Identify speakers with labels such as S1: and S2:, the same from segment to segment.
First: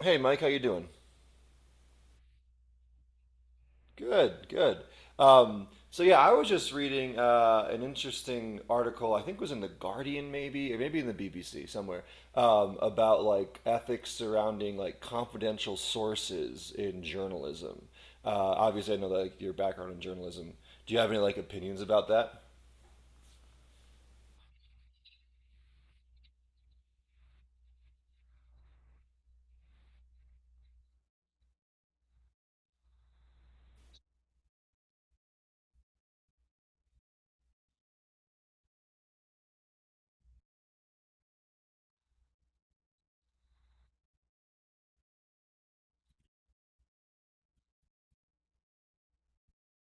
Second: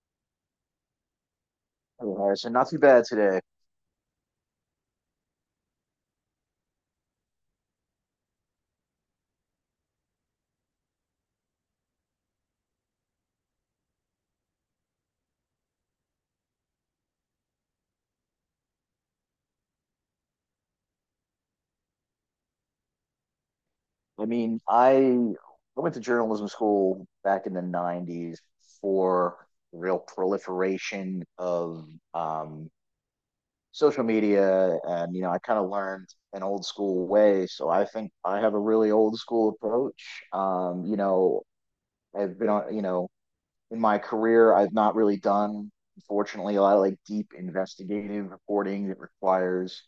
S1: Hey, Mike, how you doing?
S2: Yeah, so not too bad today.
S1: Good, good. So yeah, I was just reading an interesting article. I think it was in the Guardian, maybe, or maybe in the BBC somewhere, about like ethics surrounding like confidential sources in journalism. Obviously, I know that like your background in journalism. Do you have any like opinions about that?
S2: I mean, I went to journalism school back in the 90s for the real proliferation of um, social media. And, you know, I kind of learned an old school way. So I think I have a really old school approach. I've been on, in my career, I've not really done, unfortunately, a lot of like deep investigative reporting that requires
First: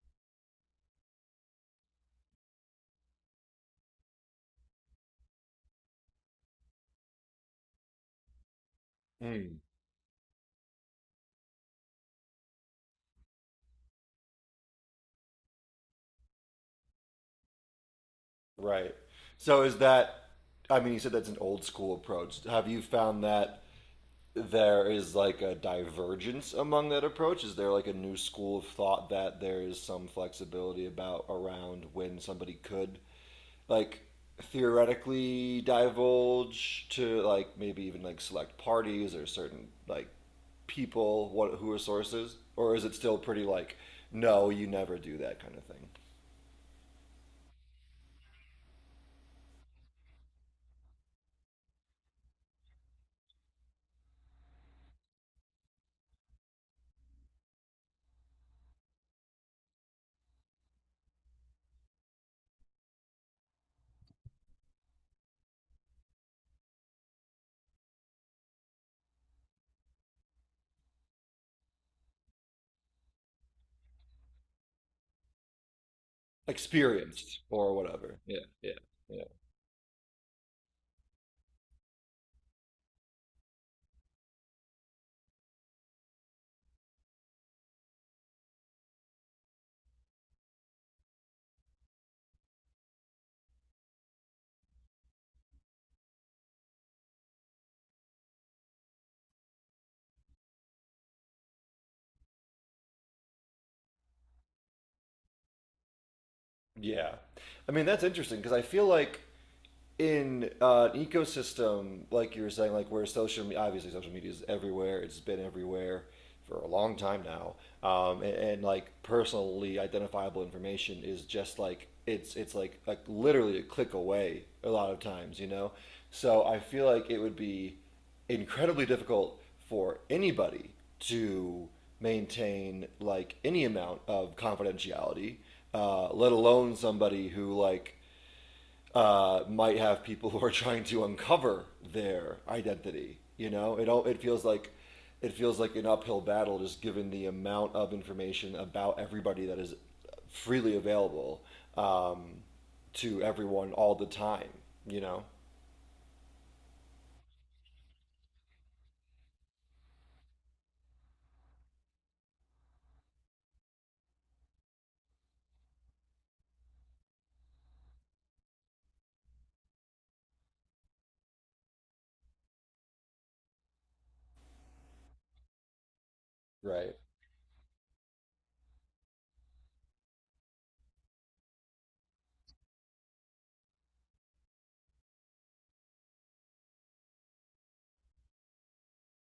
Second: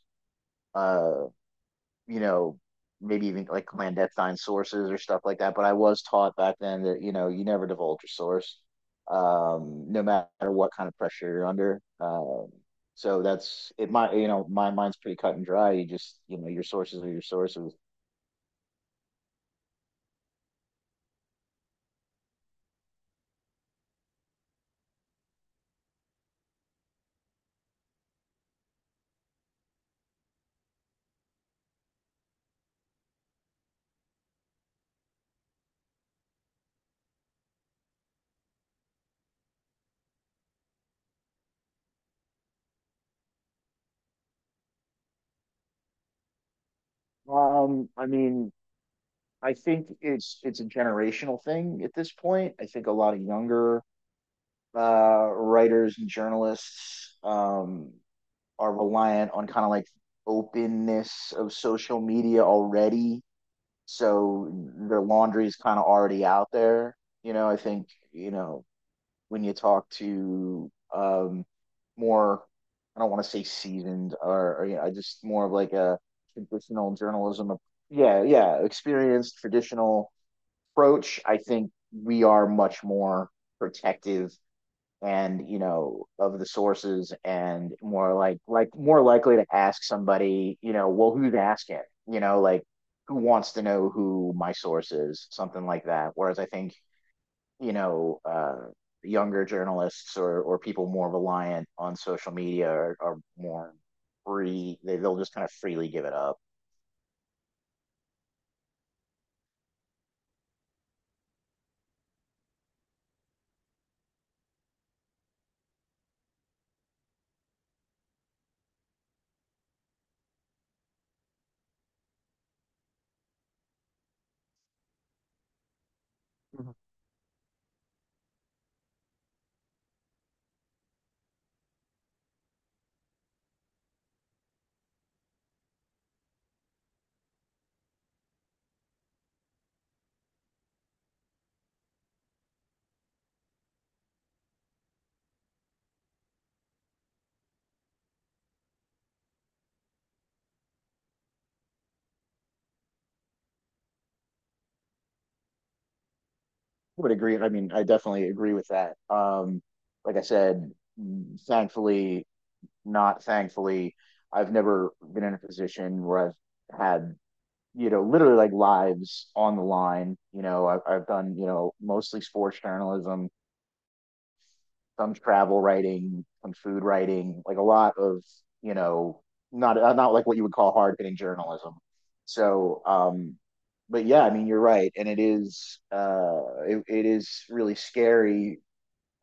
S2: uh, you know, maybe even like clandestine sources or stuff like that. But I was taught back then that, you know, you never divulge your source,
S1: Mm.
S2: no matter what kind of pressure you're under. So that's it. My mind's pretty cut and dry. Your sources are your sources.
S1: Right. So is that, I mean, you said that's an old school approach. Have you found that there is like a divergence among that approach? Is there like a new school of thought that there is some flexibility about around when somebody could like theoretically divulge to like maybe even like select parties or certain like people what who are sources, or is it still pretty like no, you never do that kind of thing,
S2: I mean, I think it's a generational thing at this point. I think a lot of younger writers and journalists, are reliant on kind of like openness of social media already. So their laundry is kind of already out there. You know, I think, you know, When you talk to more, I don't want to say seasoned or, you know, I just more of like a traditional
S1: experienced
S2: journalism.
S1: or whatever?
S2: Yeah,
S1: Yeah,
S2: yeah,
S1: yeah. Yeah.
S2: experienced traditional approach. I think we are much more protective, and you know, of the sources, and more like more likely to ask somebody, you know, well, who's asking, you know, like, who wants to know who my source is, something like that. Whereas I think, you know uh, younger journalists or people more reliant on social media are more free. They'll just kind of freely give it up.
S1: Yeah, I mean that's interesting because I feel like in an ecosystem like you were saying, like where social media, obviously social media is everywhere. It's been everywhere for a long time now, and like personally identifiable information is just like it's like literally a click away a lot of times. So I
S2: Mhm.
S1: feel like it would be incredibly difficult for anybody to maintain like any amount of confidentiality, let alone somebody who like might have people who are trying to uncover their identity. You know, it feels like an uphill battle, just given the amount of information about everybody that is freely available um, to everyone all the time. You know,
S2: Would agree. I mean, I definitely agree with that. Like I said, thankfully, not thankfully, I've never been in a position where I've had, you know, literally like lives on the line. You know, I've done, you know, mostly sports journalism, some travel writing, some food
S1: Right.
S2: writing, like a lot of, you know, not not like what you would call hard hitting journalism. So, but yeah, I mean, you're right, and it is it is really scary.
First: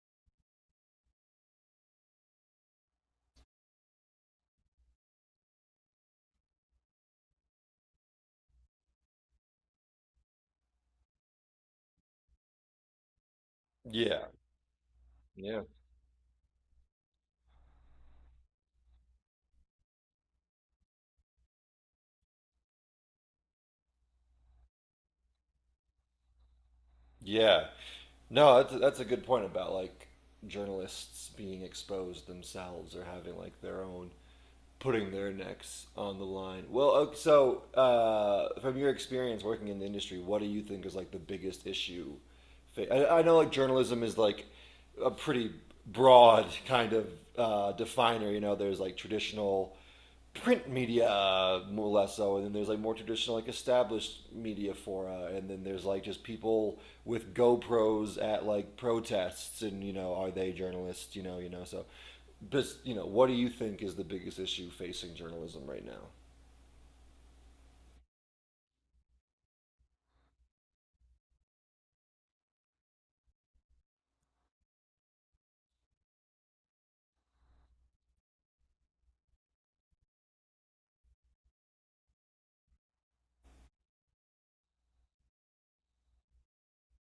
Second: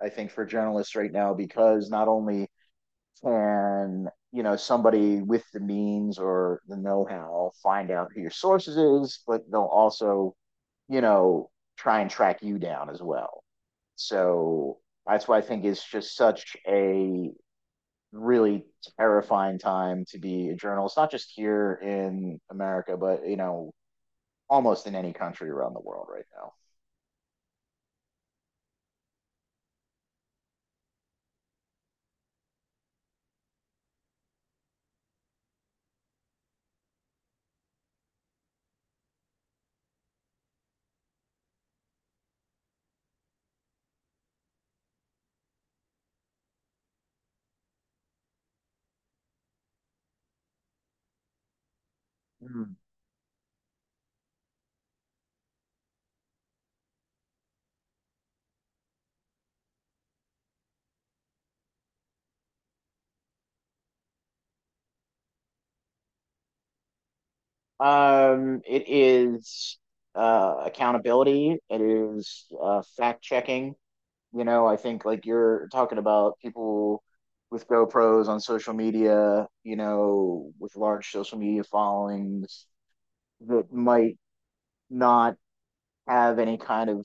S2: I think for journalists right now because not only can, you know, somebody with the means or the know-how find out who your sources is, but they'll also, you know, try and track you down as well.
S1: Yeah,
S2: So that's why I
S1: yeah.
S2: think it's just such a really terrifying time to be a journalist, not just here in America, but you know, almost in any country around the world right now.
S1: Yeah. No, that's a good point about like journalists being exposed themselves or having like their own, putting their necks on the line. Well, so from your experience working in the industry, what do you think is like the biggest issue? I know like journalism is like a pretty broad kind of definer. You know, there's like traditional print media more or less so, and then there's like more traditional like established media fora, and then there's like just people with GoPros at like protests, and you know, are they journalists? So, but you know, what do you think is the biggest issue facing journalism right now?
S2: Mm. It is accountability, it is fact checking. You know, I think like you're talking about people with GoPros on social media, you know, with large social media followings that might not have any kind of,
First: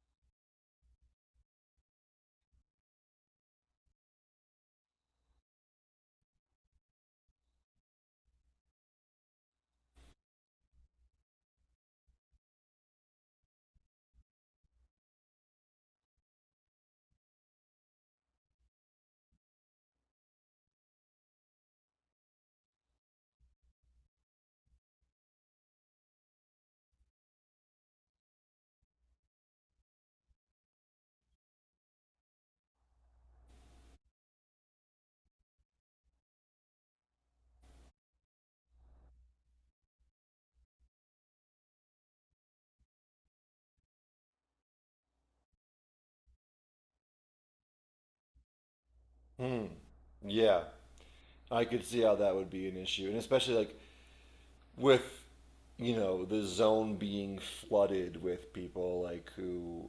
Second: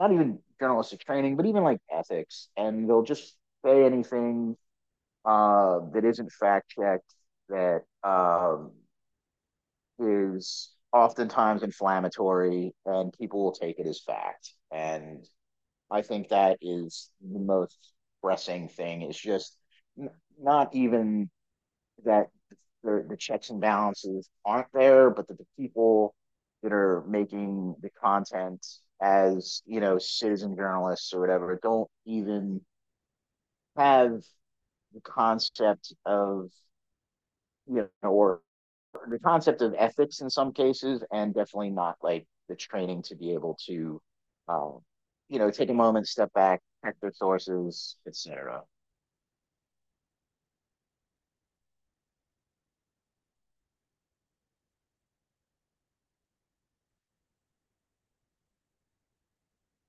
S2: not even journalistic training, but even like ethics, and they'll just say anything that isn't fact checked, that is oftentimes inflammatory, and people will take it as fact. And I think that is the most pressing thing. It's just n- not even that the checks and balances aren't there, but that the people that are making the content, as, you know, citizen journalists or whatever, don't even have the concept of, you know, or the concept of ethics in some cases, and definitely not like the training to be able to, um, you know, take a moment, step back, check their sources, etc.
S1: Hmm. Yeah, I could see how that would be an issue, and especially like with the zone being flooded with people like who,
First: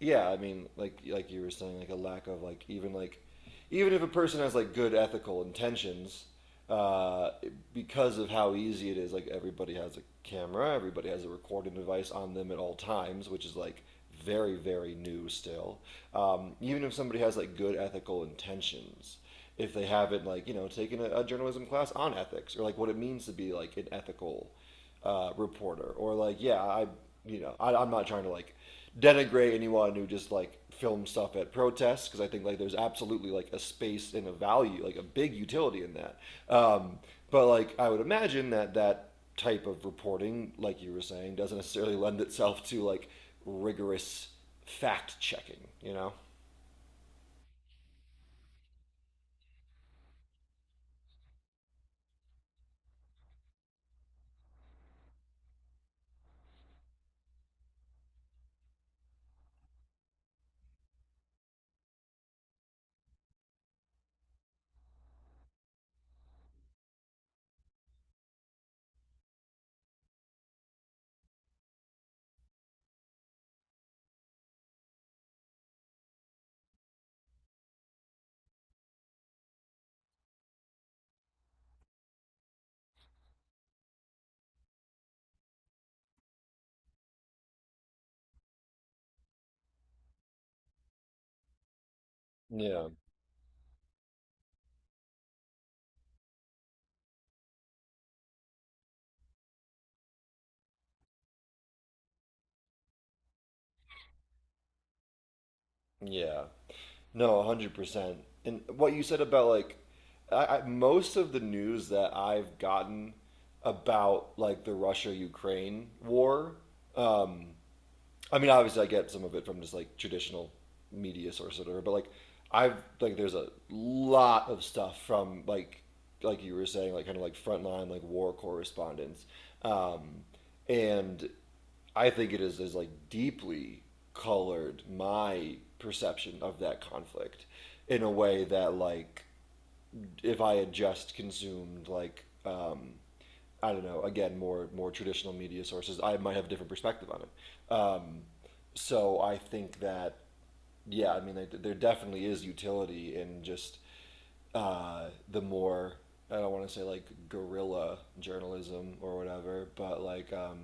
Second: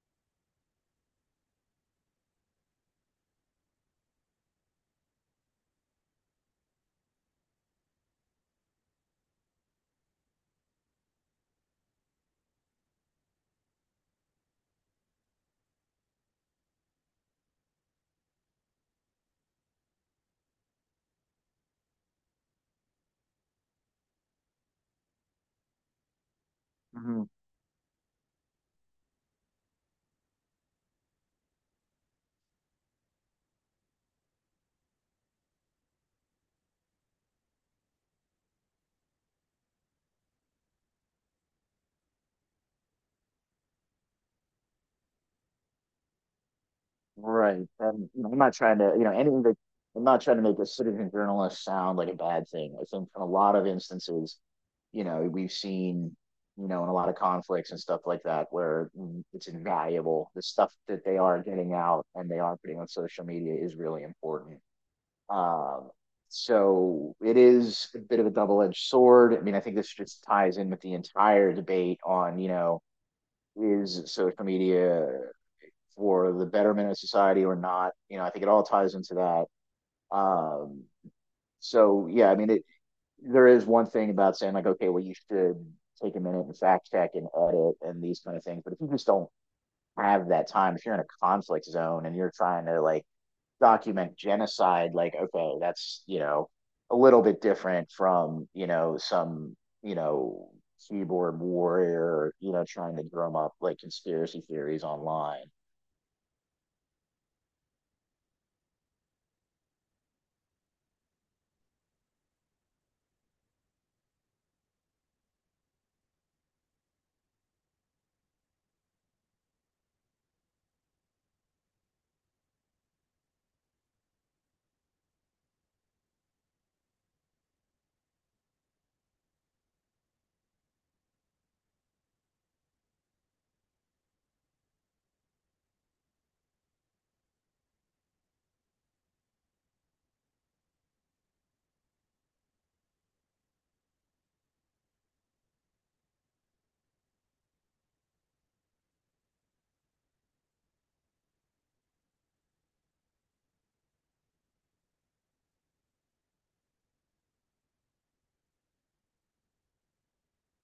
S1: yeah, I mean like you were saying, like a lack of like even if a person has like good ethical intentions, uh, because of how easy it is, like everybody has a camera, everybody has a recording device on them at all times, which is like very, very new still. Even if somebody has like good ethical intentions, if they haven't like you know taken a journalism class on ethics or like what it means to be like an ethical reporter or like, yeah, I
S2: Hmm.
S1: you know I'm not trying to like denigrate anyone who just like film stuff at protests, because I think like there's absolutely like a space and a value, like a big utility in that. Um, but like I would imagine that that type of reporting, like you were saying, doesn't necessarily lend itself to like rigorous fact checking, you know?
S2: Right. And you know, I'm not trying to, you know, anything that I'm not trying to make a citizen journalist sound like a bad thing. I think in a lot of instances, you know, we've seen, you know, in a lot of conflicts and stuff like that where it's invaluable. The stuff that they are getting out and they are putting on social media is really important. Um, so it is a bit of a double-edged sword. I mean, I think this just ties in with the entire debate on, you know, is social media for the betterment of society or not? You know, I think it all ties into that. Um, so yeah, I mean, there is one thing about saying like, okay, well, you should take a minute and fact check and edit and these kind of things. But if you just don't have that time, if you're in a conflict zone and you're trying to
S1: Yeah.
S2: like document genocide, like, okay, that's, you know, a little bit different from, you know, some, you know, keyboard warrior, you know, trying to drum up like conspiracy theories online.
S1: Yeah. No, 100%. And what you said about like most of the news that I've gotten about like the Russia Ukraine war, um, I mean, obviously, I get some of it from just like traditional media sources or whatever, but like I've like there's a lot of stuff from like you were saying, like kind of like frontline like war correspondents, um, and I think it is like deeply colored my perception of that conflict in a way that like if I had just consumed like I don't know, again, more traditional media sources, I might have a different perspective on it. So I think that, yeah, I mean, there definitely is utility in just the more, I don't want to say like guerrilla journalism or whatever, but like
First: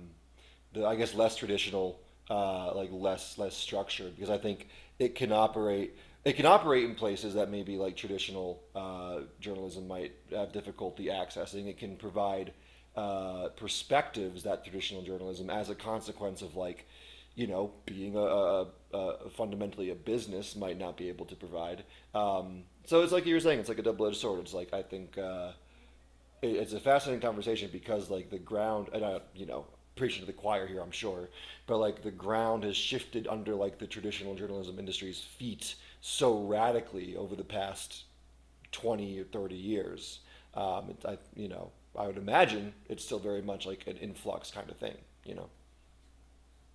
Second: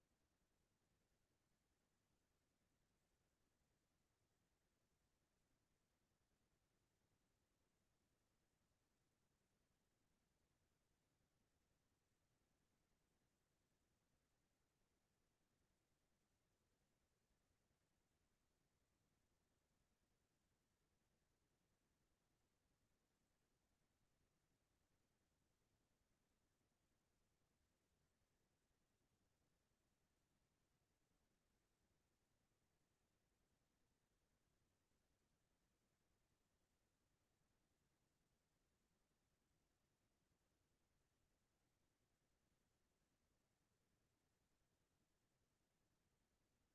S1: the, I guess, less traditional, like less structured, because I think it can operate. It can operate in places that maybe like traditional journalism might have difficulty accessing. It can provide perspectives that traditional journalism, as a consequence of like, you know, being a fundamentally a business, might not be able to provide. So it's like you were saying, it's like a double edged sword. It's like I think it's a fascinating conversation because like the ground, and I, you know, preaching to the choir here, I'm sure, but like the ground has shifted under like the traditional journalism industry's feet so radically over the past 20 or 30 years it, I I would imagine it's still very much like an influx kind of thing you know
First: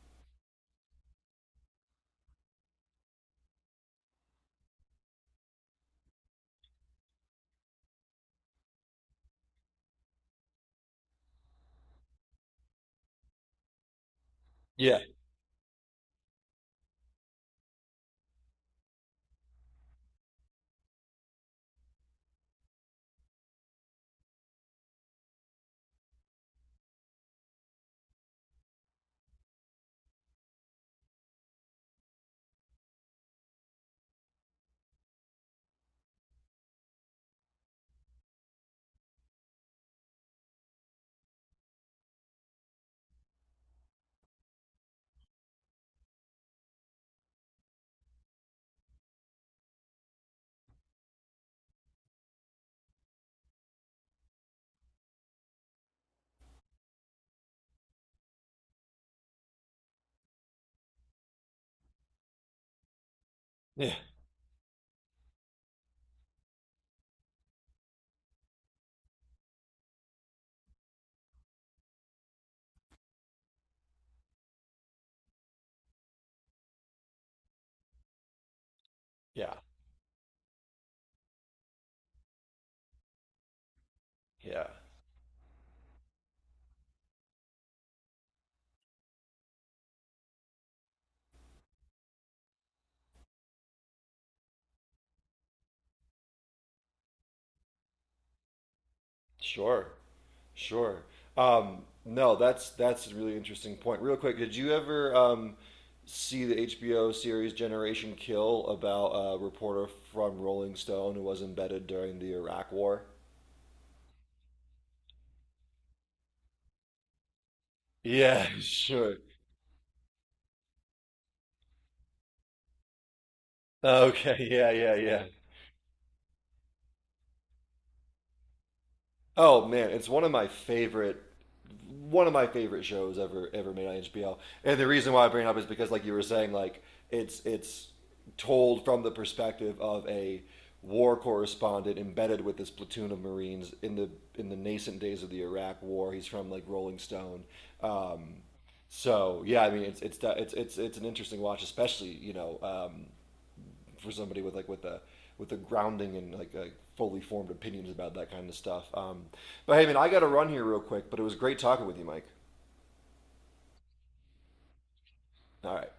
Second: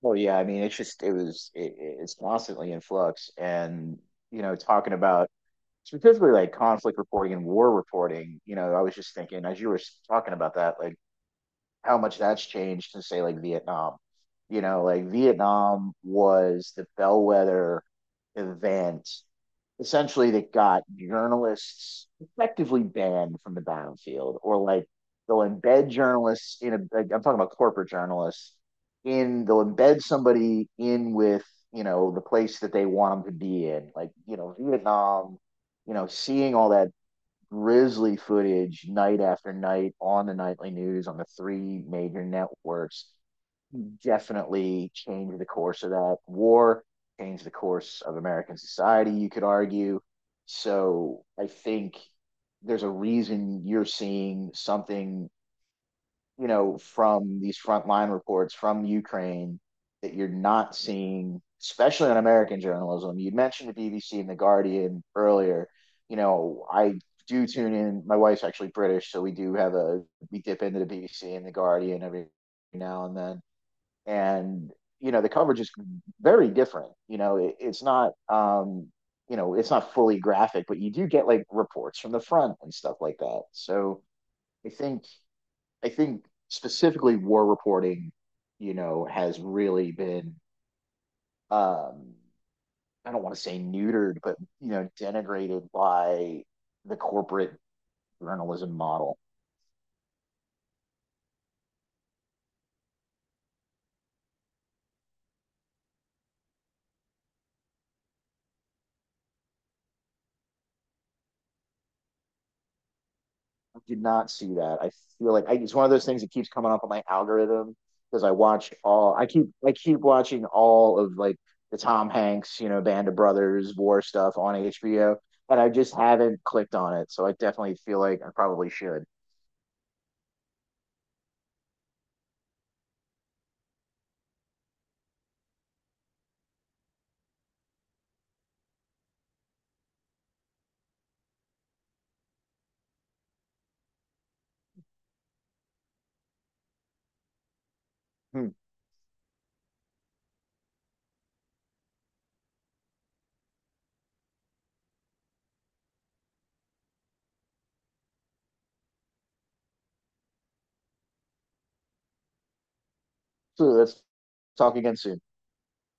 S2: Well, yeah, I mean, it's just, it was, it, it's constantly in flux. And, you know, talking about specifically like conflict reporting and war reporting, you know, I was just thinking as you were talking about that, like, how much that's changed to say like Vietnam. You know,
S1: yeah.
S2: like Vietnam was the bellwether event essentially that got journalists effectively banned from the battlefield, or like they'll embed journalists in a, like, I'm talking about corporate journalists, in they'll embed somebody in with, you know, the place that they want them to be in, like, you know, Vietnam, you know, seeing all that grisly footage night after night on the nightly news on the three major networks definitely changed the course of that war, changed the course of American society, you could argue. So I think there's a reason you're seeing something, you know, from these frontline reports from Ukraine that you're not seeing, especially on American journalism. You mentioned the
S1: Yeah.
S2: BBC and the Guardian earlier. You know, I do tune in. My wife's actually British, so we do have a, we dip into the BBC and the Guardian every now and then. And you know, the coverage is very different. You know, it's not, you
S1: Yeah.
S2: know, it's not fully graphic, but you do get like reports from the front and stuff like that. So
S1: Yeah.
S2: I think, I think specifically war reporting, you know, has really been, um I don't want to say neutered, but you know, denigrated by the corporate journalism model.
S1: Sure, sure. No, that's a really interesting point. Real quick, did you ever see the HBO series Generation Kill about a reporter from Rolling Stone who was embedded during the Iraq War?
S2: I did not see that. I feel like I, it's one of those things that keeps coming up on my algorithm because I
S1: Yeah,
S2: watch all
S1: sure.
S2: I keep watching all of like the Tom Hanks, you know, Band of Brothers war stuff
S1: Okay,
S2: on
S1: yeah, yeah,
S2: HBO,
S1: yeah.
S2: and I just haven't clicked on it. So I definitely feel like I probably should.
S1: Oh man, it's one of my favorite shows ever made on HBO. And the reason why I bring it up is because like you were saying, like it's told from the perspective of a war correspondent embedded with this platoon of Marines in the nascent days of the Iraq war. He's from like Rolling Stone. Um
S2: Hmm.
S1: so yeah, I mean it's an interesting watch, especially you know for somebody with like with a grounding and like a fully formed opinions about that kind of stuff. But hey, man, I got to run here real quick. But it was great talking with you, Mike.
S2: So let's talk again soon.
S1: All right.